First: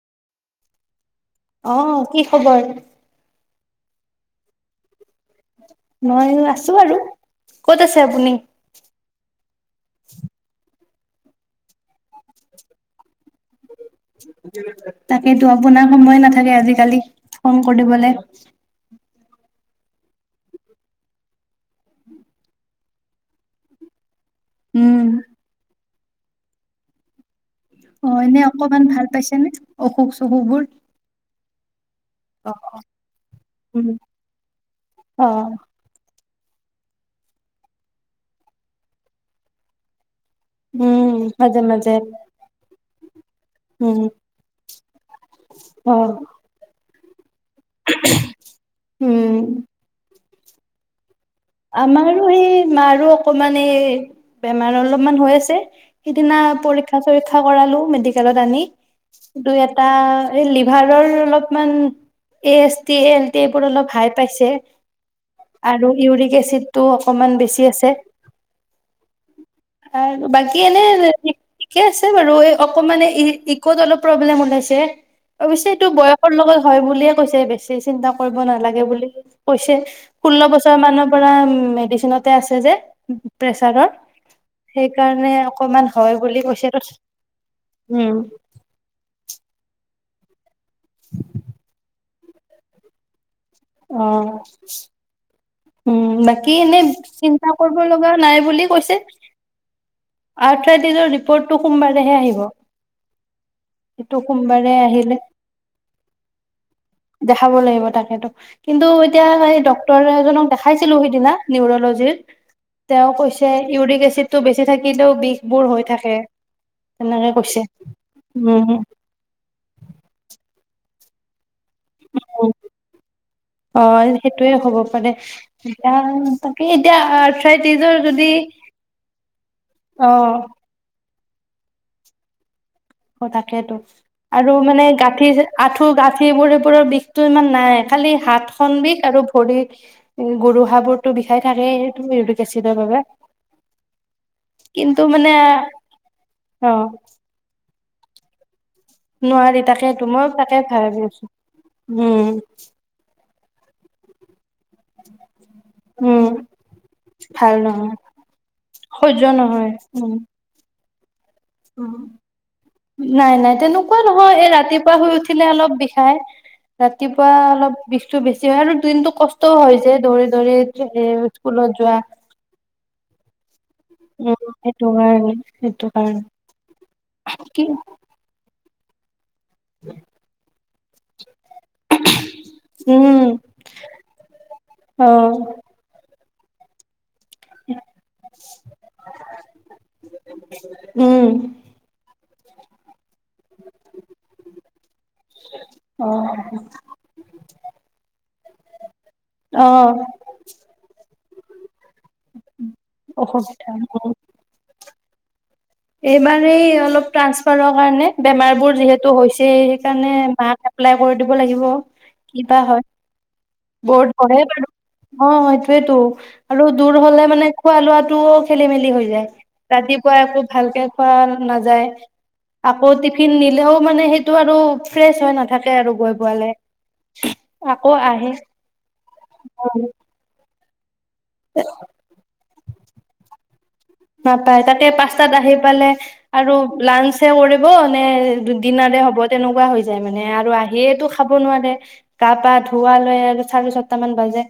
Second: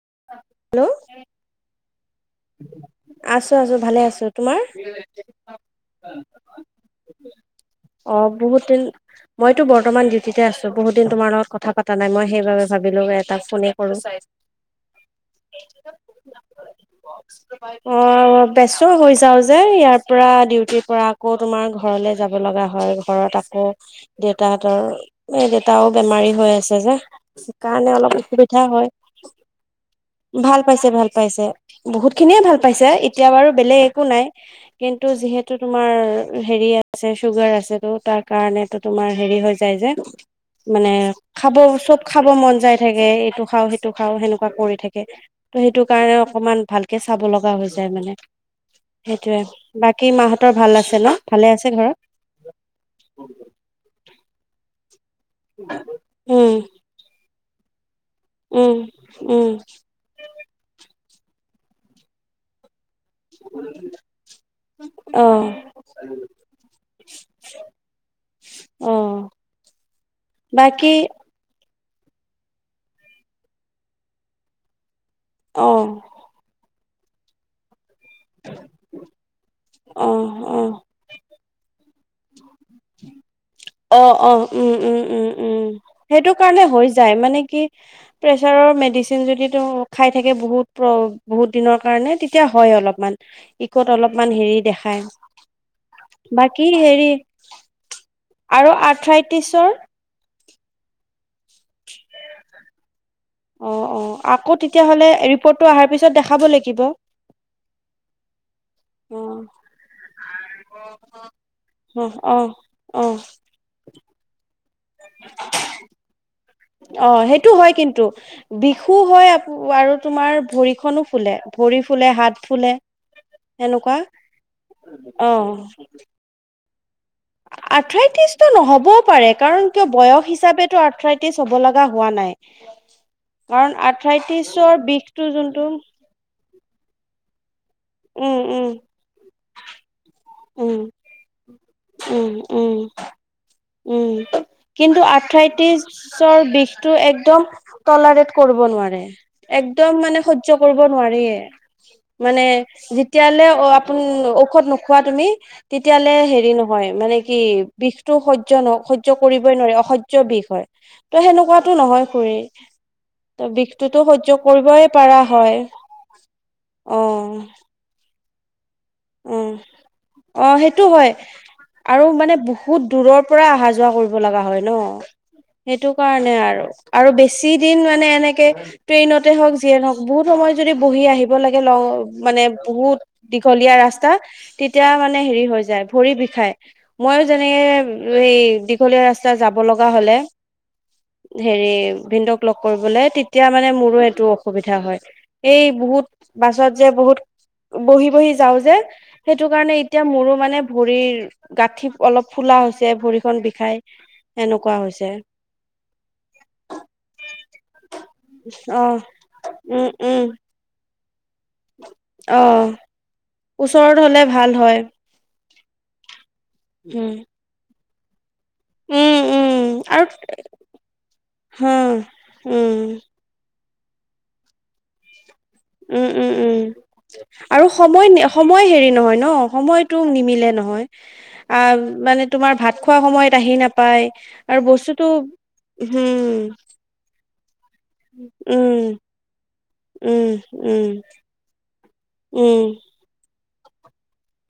Hello অ', কি খবৰ? আছো, ভালে আছো, তোমাৰ? মই আছো আৰু ক'ত আছে অ', আপুনি? বহুত দিন মইতো বৰ্তমান ডিউটিতে আছো। বহু দিন তোমাৰ লগত কথা পাত কৰো তাকেতো আপোনাৰ সময় নাথাকে আজিকালি। ফোন কৰিবলে। অ', বেচ হৈ যাও। যে ইয়াৰ পৰা ডিউটিৰ পৰা আকৌ তোমাৰ ঘৰলে যাব লগা হয় ঘৰত আকৌ। দেউতাহতৰ উম। এহ দেউেতাও বেমাৰী হৈ আছে যে। সেইকাৰণে অ অলপ এনে অসুবিধা অকমান হয়। ভাল পাইছেনে অসুখ ভাল চসুখবোৰ? পাইছে ভাল পাইছে বহুত খিনিয়ে অ ভাল পাইছে এতিয়া বাৰু বেলেগ উম একো নাই কিন্তু অ যিহেতু তোমাৰ হেৰি আছে চুগাৰ আছে ত তাৰ কাৰণে ত তোমাৰ হেৰি হৈ যায় যে। মানে উম খাব মাজে মাজে চব খাব মন যাই থাকে, এইটো খাও সেইটো উম খাওঁ সেনেকুৱা কৰি থাকে। ত সেইটো অ কাৰণে, উম' ভাল কে চাব লগ হৈ যায় মানে উম সেইটোয়ে বাকী মাহ তৰ ভাল আছে ন? ভালে আছে ঘৰত আমাৰো সেই মাৰো অকমান এই বেমাৰৰ অলপমান হৈ আছে সিদিনা উম পৰীক্ষা চৰিক্ষা পৰীক্ষা কৰালোঁ মেডি কলত আনি উম উম দুই, এটা লিভাৰৰ অলপমান এ তেল তেবোৰ অলপ হাই পাইছে অ আৰু ইউৰিক এচিদটো অকমান বেছি আছে অ আৰু বাকী এনেই ঠিকে আছে বাৰু এই অকণমানে ই ইকত অলপ প্ৰব্লেম ওলাইছে। অ অৱশ্যে এইটো বয়সৰ লগ হয় বুলিয়ে কৈছে বেছি- চিন্তা কৰিব নালাগে বুলি কৈছে অ ষোল্ল অ বছৰৰ মানুহ ম‌ মেডিচিনতে আছে যে, প্ৰেচাৰৰ অ-অ, সেইকাৰণে উম-উম-উম-উম, অকমান হয় সেইটো বুলি কাৰণে কৈছে হৈ যায় মানে কি উম প্ৰেচাৰৰ মেডিচিন যদিটো খাই থাকে বহুত বহুত দিনৰ কাৰণে তেতিয়া হয় অলপমান। ইকত অ অলপমান হেৰি দেখায়। উম' বাকী এনেই চিন্তা কৰিব লগা নাই। আৰু আৰ্থ্ৰাইটিছৰ, আৰ্থৰাইটিচৰ ৰিপৰ্টটো তোমাৰ সোমবাৰে হে আহিব। অ', অ', সেইটো আকৌ সোমবাৰে তেতিয়াহ'লে আহিলে ৰিপৰ্টটো আহাৰ পিছত দেখাব লাগিব। দেখাব লাগিব তাকেতো কিন্তু এতিয়া সেই ডক্টৰ এজনক খাইছিলু সিদিনা অ নিউৰোলজি অ অ তেওঁ কৈছে উৰিক এছিডতু থাকিলেও বিষবোৰ হৈ থাকে। অ', তেনেকে সেইটো কৈছে হয় কিন্তু উম বিষু হয় আৰু তোমাৰ ভৰি খনো ফুলে। হাত ফুলে সেনেকুৱা অ', সেইটোয়ে হ'ব পাৰে। অ [unintelligible] আৰ্থাৰাইটিজৰ যদি আৰ্থ্ৰাইটিছটো নহ'বও পাৰে কাৰণ কিয় অ বয়স হিচাপো অৰ্থ্ৰাই। কি চব লগা হোৱা নাই। অ কাৰণ তাকেইেটো আৰু আৰ্থ্ৰাইটিছৰ মানে বিষটো গাঁঠি যোনটো আঁঠু গাঁঠিবোৰে কওপৰৰ বিষতো ইমান নাই। খালি উম হাত উম খন বিষ আৰু থৰি, উম গুৰুহাবোৰতো বিষাই থাকেই তুমি উম এইটো উম এচিদৰ বাবে। উম, কিন্তু আৰ্থ্ৰাইটিজৰ অ বিষটো একদম তলাৰেত কৰিব নোৱাৰে। নোৱাৰি একদম তাকেতো মানে মই সয্য তাকে কৰিব ভাবি আছো নোৱাৰিয়ে উম মানে যেতিয়ালৈ অ', আপুনি ঔষধ নোখোৱা তুমি। তেতিয়ালে উম হেৰি নহয় মানে কি ভাল নহয় বিষটো সদ সহ্য নহয় সহ্য কৰিবই অসহ্য বিষ হয়। ত' সেনেকুৱাতো নহয় খুৰী নাই ত নাই বিষটোতো তেনেকুৱা সহ্য নহয়, এই কৰিবই ৰাতিপুৱা শুই পাৰা উঠিলে হয়। অলপ বিষাই। অ ৰাতিপুৱা অলপ বিষ টো বেছি হয় আৰু কিন্তু উম, কষ্টও হৈছে অ দৌৰি-দৌৰি সেইটো হয়। স্কুলত যোৱা। আৰু মানে বহুত দূৰ পৰা অহা যয় যোৱা কৰিব উম লগা হয় ন সেইটো কাৰণে সেইটো কাৰণে আৰু আৰু বেছি কি দিন মানে এনেকে ট্ৰেনত। হওক যিয় নহক বহুত সময় যদি বহি আহিব লাগে ল মানে বহুত উম দীঘলীয়া ৰাস্তা তেতিয়া অ মানে হেৰী হৈ যাই। বিষায় মইো যেনেকে এই দীঘলীয়া ৰাস্তা যাব লগা হলে উম হেৰি ভ [unintelligible] লগ কৰিবলৈ এতিয়া মানে মোৰো এইটো অসুবিধা হয় এই বহুত অ বাছত যে বহুত বহি বহি যাওঁ যে সেইটো অ কাৰণে এতিয়া মোৰো মানে ভৰিৰ গাঁঠীৰ অলপ ফুলা হৈছে ভৰিখন বিষাই এনেকুৱা হৈছে। যে এই বাৰ এই অলপ টেনচফাৰ কাৰনে বেমাৰ বোৰ অ যিহেতু হৈছে সেই উম কাৰনে উম মাক এপ্লাই কৰি দিব লাগিব অ কিবা হয়। ওচৰত বহুত হলে ভাল হয় অ এটোৱে তো আৰু দূৰ উম হলে মানে খোৱা লোৱা টো খেলি মেলি উম হৈ যায় উম আৰু ৰাতিপুৱা আকৌ ভালকে খোৱা হা নাযায় উম আকৌ টিফিন দিলেও মানে সেইটো আৰু ফ্ৰেছ হৈ নাথকে। উম উম উম আৰু আকৌ সময় আহে সময় হেৰি নহয় ন সময়টো নিমিলে নহয় আ মানে তোমাৰ ভাত খোৱা সময়ত আহি নাপায় আৰু নাপায় তাকে বস্তুটো পাস্তাত আহি পালে উম আৰু লাঞ্চ [inaudible] নে উম দিনাৰে হ'ব তেনেকুৱা হৈ যায় মানে উম আৰু উম আহিয়টো খাব নোৱাৰে কা পা উম ধুৱা লৈ আৰু চাৰে ছাতটা মান বাজে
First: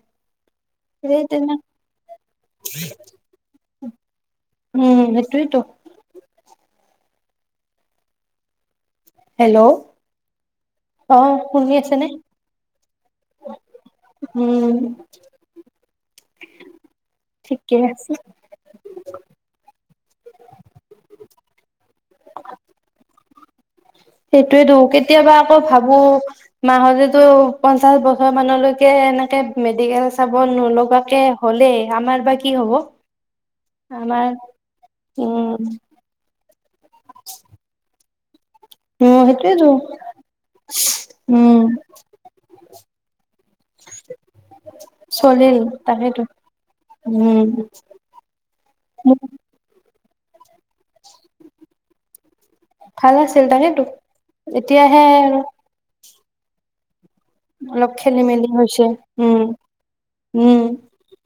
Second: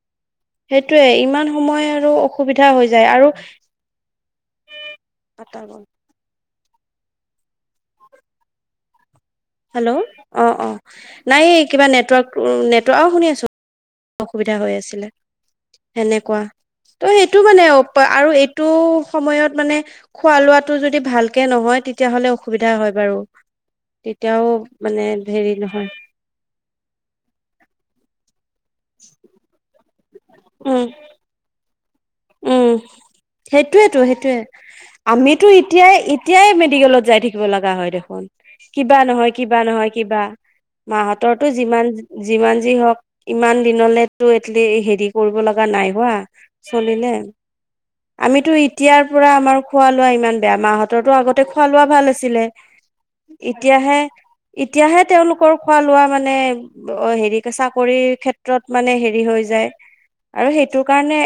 সেইটোৱে সেই ইমান তেনে সময় আৰু অসুবিধা হৈ যায় আৰু উম সেইটোৱেতো হেল্ল' অঁ অঁ অ নাই এই শুনি কিবা আছেনে নেটৱৰ্ক নেটৱৰ্, অ' শুনি আছোঁ। অসুবিধা হৈ উম আছিলে, সেনেকুৱা, ত' সেইটো মানে ঠিকে আছে আৰু এইটো সময়ত মানে খোৱা লোৱাটো যদি ভাল ভালকে নহয় তেতিয়াহ'লে অসুবিধা হয় বাৰু তেতিয়াও সেইটোয়েতো মানে কেতিয়াবা হেৰি আকৌ নহয় ভাবো মাহলেতো পঞ্চাশ বছৰ মানলৈকে ে [unintelligible] এনেকে [unintelligible] এইয়া চাব উম নলগাকে হ'লে! উম সেইটোৱেতো আমাৰ সেইটোয়ে আমিতো উম এতিয়াই এতিয়াই মেডিকেলত যাই থাকিব লগা হয় দেখোন! কিবা উম নহয় কিবা সেইটোয়েতো নহয় কিবা মাহতৰতো উম যিমান যিমান যি হওক ইমান দিনলেতো এলি হেৰি কৰিব চলিল লগা নাই হোৱা! তাকেইতো উম আমিটো এতিয়া পৰা আমাৰ খোৱা লোৱা ইমান বেয়া মাহতৰতো আগতে খোৱা লোৱা ভাল আছিলে ভাল আছিল তাকেইতো এতিয়াহে এতিয়াহে তেওঁলোকৰ খোৱা লোৱা মানে মানে ব হেইট হেৰি অলপ চাকৰিৰ খেলি মেলি ক্ষেত্ৰত হৈছে মানে হেৰি উম হৈ যায় আৰু উম সেইটো কাৰণে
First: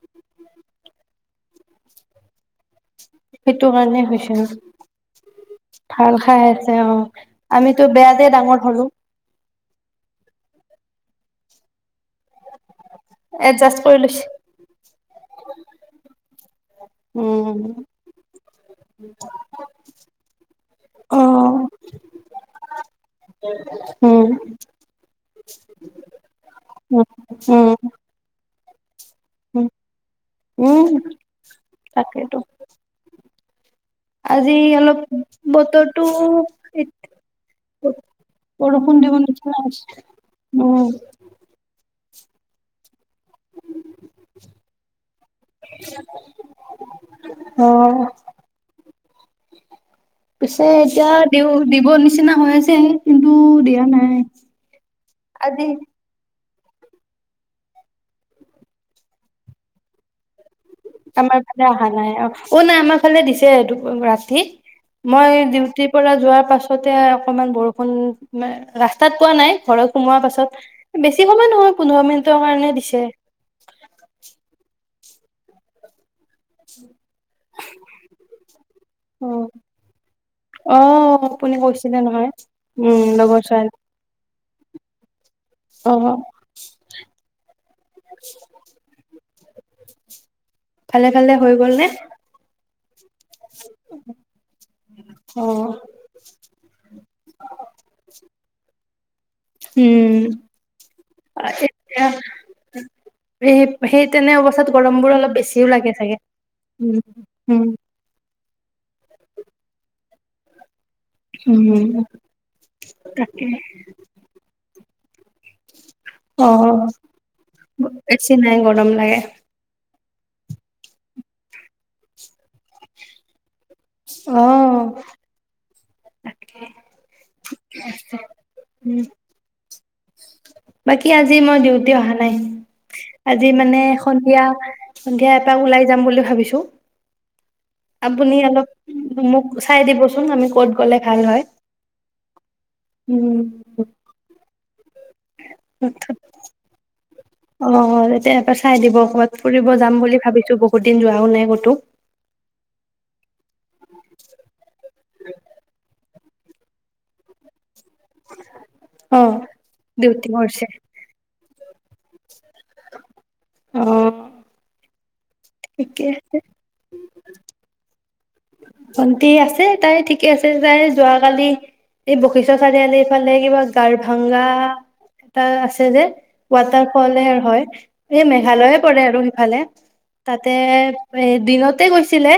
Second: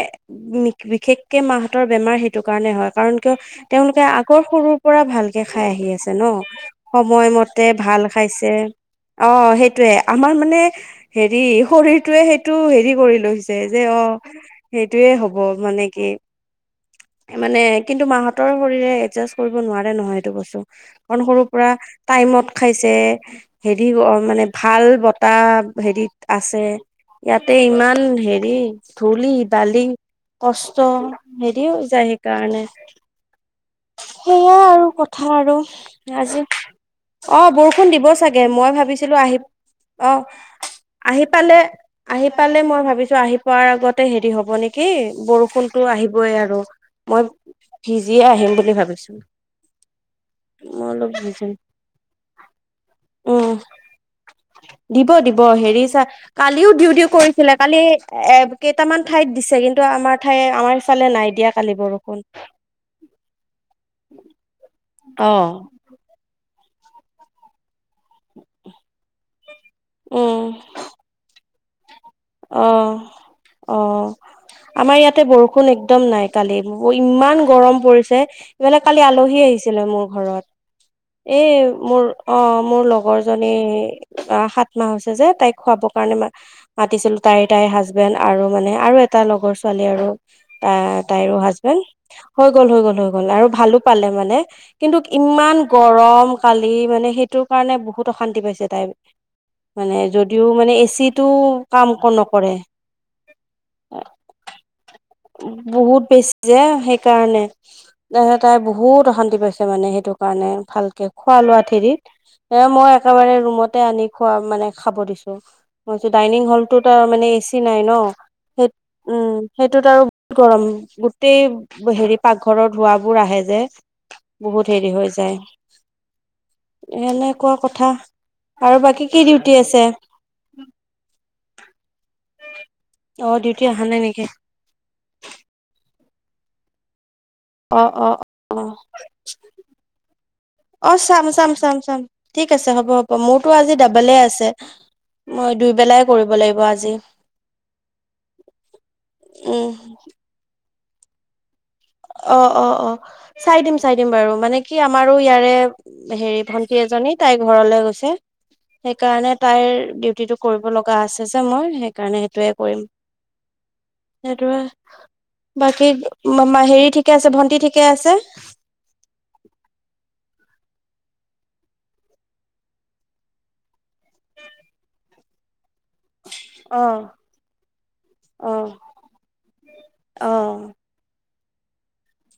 বিশেষকে মাহতৰ বেমাৰ সেইটো কাৰণে হয়। কাৰণ কিয় সেইটো কাৰণে তেওঁলোকে হৈছে আগৰ সৰুৰ পৰা ভালকে খাই আহি আছে ভাল ন খাই আছে অ সময়মতে আমিতো ভাল বেয়াতে খাইছে ডাঙৰ হলো অ সেই টোয়ে আমাৰ মানে হেৰি শৰীৰটোৱে সেইটো হেৰি কৰি লৈছে এডজাষ্ট যে কৰি অ' লৈছে সেই হব মানে কি মানে উম কিন্তু মাহতৰ শৰীৰে এডজাষ্ট কৰিব নোৱাৰে নহয় এইটো বস্তু। অকণ অ সৰুৰ পৰা টাইমত খাইছে হেৰি উম মানে ভাল বতাহ হেৰিত আছে উম ইয়াতে উম ইমান হেৰি থোলী উম দালি কষ্ট উম হেৰিও যায় তাকেইতো সেইকাৰণে। আজি সেইয়াই আৰু অলপ কথা আৰু বতৰটো আজি অ বৰষুণ দিব চাগে মই বৰষুণ দিব ভাবিছিলো আহি নিচিনা হৈছে অ উম আহি পালে আহি পালে মই ভাবিছো আহি পোৱাৰ আগতে হেৰি হব নেকি বৰষুণতো আহিবই আৰু মই অ ভিজিয়ে আহিম বুলি ভাবিছো পিছে মই এতিয়া অলপ দিও দিব নিচিনা হৈ আছে কিন্তু উম দিয়া নাই দিব দিব আজি হেৰি চা কালিও ডিউটি কৰিছিলে কালি এ কেইটামান ঠাইত দিছে কিন্তু আমাৰ ঠাই আমাৰ ইফালে নাই আমাৰ দিয়া ফালে কালি অহা নাই বৰষুণ অ অ নাই আমাৰ ফালে দিছে এইটো ৰাতি মই ডিউটিৰ পৰা যোৱা তাৰ পাছতে অকমান বৰষুণ ন ৰাস্তাত পোৱা নাই, ঘৰত সোমোৱাৰ উম পাছত বেছি সময় নহয়, পোন্ধৰ মিনিটৰ অ কাৰণে দিছে অ আমাৰ ইয়াত বৰষুণ একদম নাই কালি ইমান গৰম পৰিছে ইফালে কালি অ আলহী আহিছিলে মোৰ ঘৰত অ এ আপুনি কৈছিলে মোৰ নহয় অ মোৰ উম লগৰ জনী ছোৱালী অ সাত মাহ হৈছে যে তাইক খুৱাবৰ অ কাৰণে ম মাতিছিলো তাইৰ তাইৰ হাজবেণ্ড আৰু মানে আৰু এটা লগৰ ছোৱালী আৰু ত ভালে ভালে তাইৰো হৈ গ'ল নে হাজবেণ্ড হৈ গল হৈ গল হৈ গল আৰু ভালো পালে মানে কিন্তু অ ইমান গৰম কালি মানে সেইটোৰ কাৰণে বহুত অশান্তি পাইছে তাইৰ মানে যদিও মানে এচি টো- এহ। এই -সেই তেনে অৱস্থাত গৰম বহুত বেছি যে সেইকাৰণে। উম, ত তাই বহুত অশান্তি পাইছে মানে সেইটো কাৰণে। ভাল খোৱা লোৱা ঠেৰিত। উম, এ মই একেবাৰে তাকে ৰুমতে আনি খোৱা মানে খাব দিছো। ডাইনিং হলটোত অ', আৰু মানে এচি নাই ন। বেছি নাই সেই গৰম লাগে উম। সেই ত আৰু বহুত গৰম। গোটেই হেৰি পাকঘৰৰ ধোৱাবোৰ আহে যে। বহুত আহ হেৰি হৈ যায় এনেকুৱা কথা আৰু উম, বাকী কি ডিউটি আছে? বাকী আজি মই ডিউটি অহা নাই। অ আজি ডিউটি মানে অহা নাই নেকি সন্ধিয়া -সন্ধিয়া এপাক ওলাই যাম বুলি ভাবিছো। অ', অ', আপুনি অলপ অ'। মোক চাই দিবচোন আমি ক'ত গ'লে অ', ভাল চাম হয় চাম চাম চাম ঠিক আছে, হ'ব হ'ব উম, মোৰটো আজি দবলে আছে। মই দুইবেলাই কৰিব লাগিব আজি। অ তেতিয়া ইবাৰ চাই দিব। কবাত উম ফুৰিব যাম বুলি ভাবিছো বহুত। বহুতদিন যোৱাও নাই ক'তো। অ। অ। অ। চাই দিম। চাই দিম বাৰু। মানে কি আমাৰো ইয়াৰে হেৰি ভন্টি এজনী তাইৰ ঘৰলৈ গৈছে। সেইকাৰণে অ', তাইৰ ডিউটি ডিউটিটো কৰিছে কৰিব লগা আছে যে মই। সেইকাৰণে সেইটোৱে কৰিম। অ', সেইটোৱে বাকী ঠিকে অ আছে হেৰি ঠিকে আছে। ভণ্টি ঠিকে আছে। [unintelligible] ভণ্টি আছে। তাই ঠিকে আছে। তাই যোৱাকালি এই বশিষ্ঠৰ চাৰিআলি এইফালে কিবা গাৰ ভাংগা এটা আছে আছে যে অ ওৱাটাৰ ফলে হয়। এই অ মেঘালয় পৰে আৰু সিফালে। অ তাতে- এ দিনতে গৈছিলে।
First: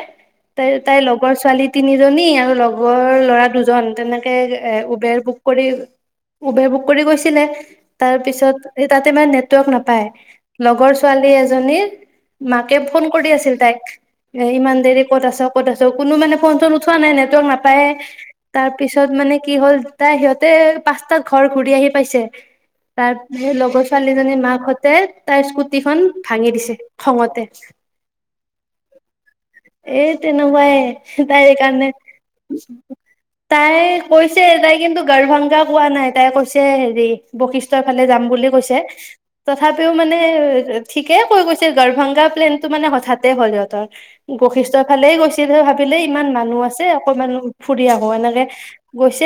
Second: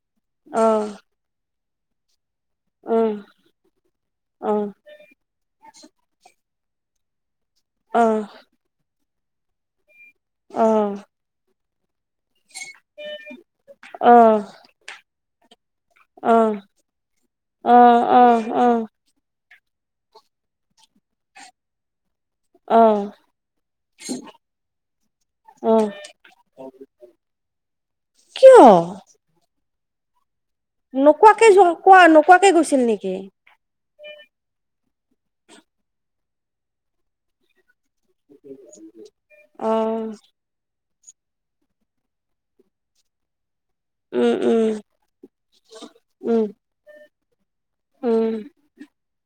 অ তাইৰ তাই লগৰ ছোৱালী'- তিনিজনী আৰু লগৰ উম ল'ৰা দুজন। তেনেকে উম এ উবেৰ বুক কৰি উবেৰ বুক কৰি গৈছিলে তাৰ অ', পিছত এই তাতে ইমান নেটৱৰ্ক নাপায় লগৰ অ', ছোৱালী এজনীৰ মাকে ফোন কৰি আছিল তাইক অ', ইমান দেৰি ক'ত আছ ক'ত আছ, কোনো মানে ফোন অ', চন উঠোৱা নাই নেটৱৰ্ক নাপায় তাৰ অ', পিছত মানে মানে কি হ'ল তাই সিহঁতে পাঁচটা ঘৰ ঘূৰি আহি পাইছে অ', তাৰ সেই লগৰ ছোৱালীজনীৰ মাকহঁতে তাইৰ স্কুটি অ', খন ভাঙি দিছে খঙতে কিয় এই তেনেকুৱাই তাই নোকোৱাকে যোৱা কাৰণে, কোৱা নোকোৱাকে গৈছিল নেকি? তাই কৈছে তাই কিন্তু গাৰভংগা কোৱা নাই, তাই কৈছে হেৰি বশিষ্ঠ তাই কান্দি য বুলি কৈ তথাপিও অ', মানে ঠিকেই কৈ গৈছিল গৰভাংগা প্লেনতটো মানে হঠাতে হ'ল সিহঁতৰ উম, [unintelligible] বশিষ্ঠ উম, সেইফালে গৈছিল ভাবিলে ইমান উম, মানুহ আছে অকনমান ফুৰি আহো উম, এনেকে গৈছে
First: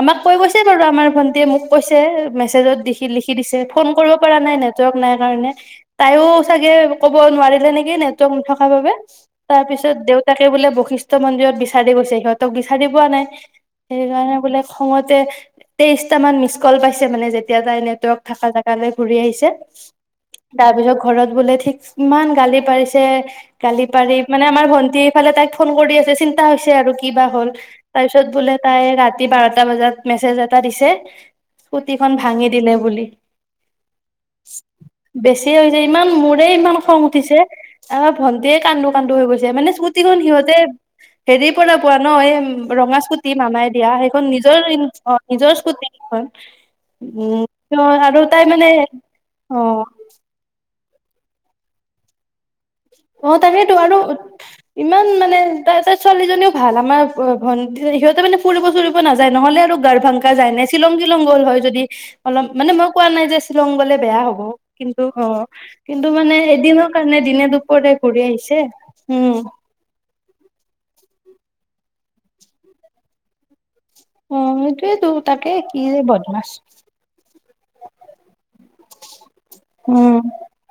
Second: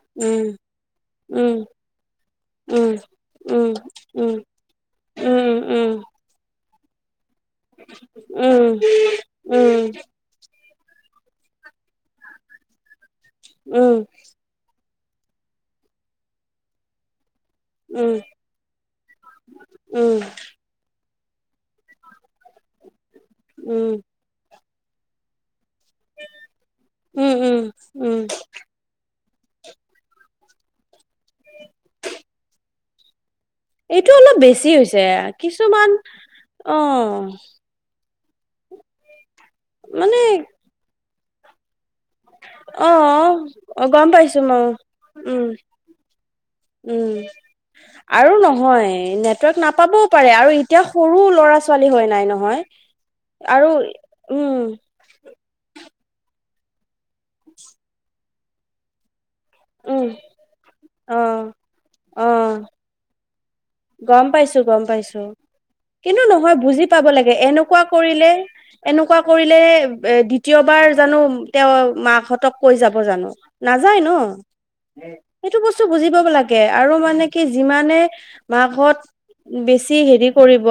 আমাক কৈ গৈছে বাৰু আমাৰ ভন্টিয়ে উম, মোক কৈছে মেছেজত উম, দিখি লিখি দিছে উম, ফোন কৰিব উম, পৰা নাই নেটৱৰ্ক নাই কাৰণে উম, তাইও চাগে অহ নোৱাৰিলে নেকি নেটৱৰ্ক উম, নথকাৰ বাবে উম, তাৰপিছত তে, দেউতাকে বোলে ব। কৃষ্ণ মন্দিৰত বিচাৰি গৈছে, সিহঁতক বিচাৰি পোৱা নাই। উম, উম, সেইকাৰণে বোলে খঙতে তেইশটা মান মিচ কল পাইছে মানে যেতিয়া এতিয়া তাই উম নেটৱৰ্ক থকা জেগালৈ ঘূৰি আহিছে। উম উম তাৰ পিছত ঘৰত বোলে ঠিক ইমান গালি পাৰিছে, গালি উম পাৰি মানে আমাৰ। ভণ্টি এইফালে তাইক ফোন কৰি আছে চিন্তা হৈছে আৰু কিবা উম হ'ল, উম তাৰ উম পিছত বোলে তাই ৰাতি বাৰটা বজাত মেছেজ এটা দিছে স্কুটিখন ভাঙি দিলে বুলি এইটো অলপ বেছি হৈ যায়, বেছি হৈছে কিছুমান ইমান অহ ভণ্টিয়ে কান্দো কান্দো হৈ গৈছে দিয়া মানে স্কুটিখন সিহঁতে হেৰি পৰা কোৱা নহ এই ৰঙা স্কুটি মামাই দিয়া, অ', গম সেইখন পাইছো নিজৰ মই অহ উম, নিজৰ স্কুটি সেইখন উম। আৰু তাই মানে নহয় নেটৱৰ্ক অহ নাপাবও পাৰে আৰু এতিয়া সৰু ল'ৰা-ছোৱালী হয় নাই নহয় অহ তাকেইতো আৰু উম ইমান মানে ইন্টাৰেষ্ট ছোৱালীজনীও ভাল আমাৰ ভন ভন্টি সিহঁতে মানে ফুৰিব চুৰিব নাযা নহ'লে আৰু উম গাৰভাংগা যায় নে শ্বিলং অ টিলং গ'ল হয় যদি। অ অলপ মানে মই কোৱা নাই যে শ্বিলং গলে বেয়া গম হ'ব পাইছো গম কিন্তু পাইছো অহ, কিন্তু মানে নহয় বুজি এদিনৰ পাব কাৰণে লাগে দিনে-দুপ এনেকুৱা কৰিলে এনেকুৱা কৰিলে এ দ্বিতীয়বাৰ জানো তেওঁ মাকহঁতক কৈ যাব জানো। নাযায় ন, অ সেইটোয়েতো তাকে সেইটো কি বস্তু যে বুজি পাব বদমাছ লাগে। আৰু মানে কি যিমানে মাসত বেছি উম হেৰি কৰিব।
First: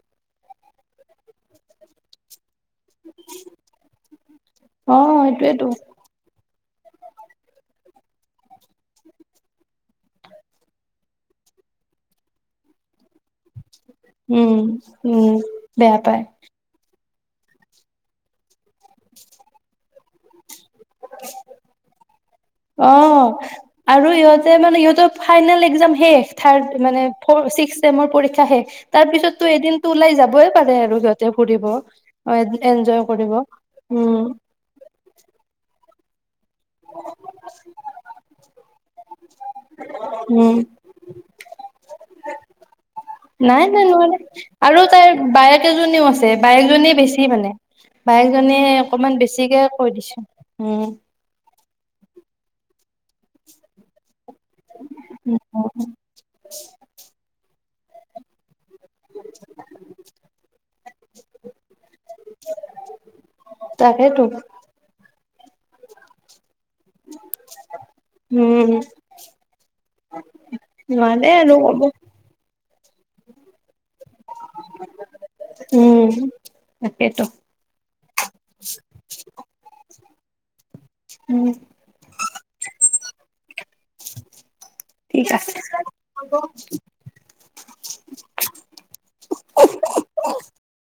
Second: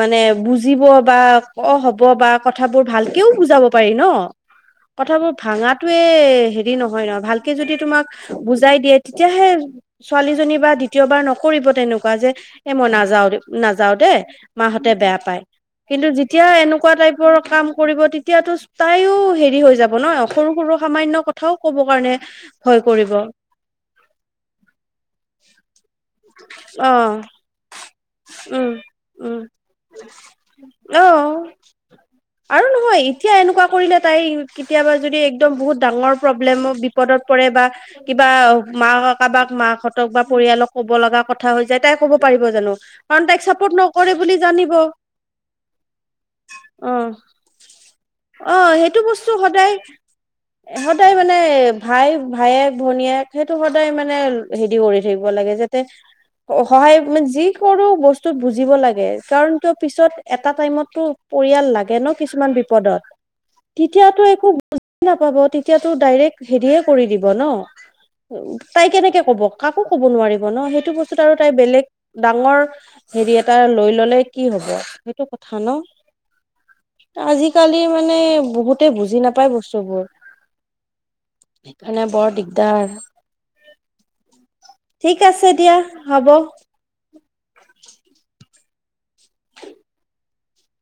মানে বুজিব বা, ক, হব, বা, ক ভাবো ভালকেও বুজাব পাৰি ন অ কথাবোৰ সেইটোয়েতো ভাঙাতয়ে নহয় ন ভালকে যদি তোমাক বুজাই দিয়ে তেতিয়াহে ছোৱালীজনী বা দ্বিতীয়বাৰ নকৰিব। তেনেকুৱা যে এ মনা যাও না যাও দেই উম মাহঁতে বেয়া উম পায় বেয়া কিন্তু পায় যেতিয়া এনেকুৱা টাইপ কাম কৰিব তেতিয়াতো তাইও হেৰি হৈ যাব ন। সৰু সৰু সামান্য কথাও ক'ব কাৰণে ভয় কৰিব অহ আৰু ইহঁতে মানে ইহঁতৰ ফাইনেল এক্জাম শেষ। থাৰ্ড অ মানে ফৰ ছিক্স ছেমৰ পৰীক্ষা উম শেষ। তাৰ উম পিছতো এদিনটো ওলাই যাবই পাৰে আৰু সিহঁতে অ ফুৰিব আৰু নহয় এনজয় এতিয়া কৰিব। এনেকুৱা কৰিলে তাই উম। কেতিয়াবা যদি একদম বহুত ডাঙৰ। প্ৰব্লেমত বিপদত পৰে বা কিবা মা কাবাক মাকহঁতক বা উম, পৰিয়ালক ক'ব লগা। কথা হৈ যায় তাই ক'ব পাৰিব জানো কাৰণ তাইক নাই চাপৰ্ট নাই নকৰে নোৱাৰে বুলি জানিব আৰু অ তাইৰ বায়েক এজনীও আছে বায়েকজনী বেছি মানে অ বায়েকজনীয়ে সেইটো অকমান বস্তু বেছিকে সদায় কৈ দিছে উম। সদায় মানে ভাই ভায়েক ভনীয়েক সেইটো সদায় মানে হেদি কৰি থাকিব লাগে যাতে? অ, সহায় মজি সৰু বস্তুত বুজ বুজিব লাগে কাৰণ তেওঁ পিছত এটা টাইমতটো পৰিয়াল লাগে ন কিছুমান বিপদত তাকেতো তেতিয়াতো একো বুজি নাপব। পাব তেতিয়াতো ডাইৰেক্ হেৰিয়ে কৰি দিব ন', উম, তাই কেনেকে কব কাকো কব নোৱাৰিব ন', সেইটো বস্তু। এ [unintelligible] হেৰি এটা লৈ ললে। কি হ'ব সেইটো কথা ন উম। তাকেতো আজিকালি মানে বহুতে বুজি নাপায় বস্তুবোৰ উম, সেইকাৰণে বৰ দিগদাৰ ঠিক আছে দিয়া। হ'ব আব। [inaudible] হু হু হু [unintelligible]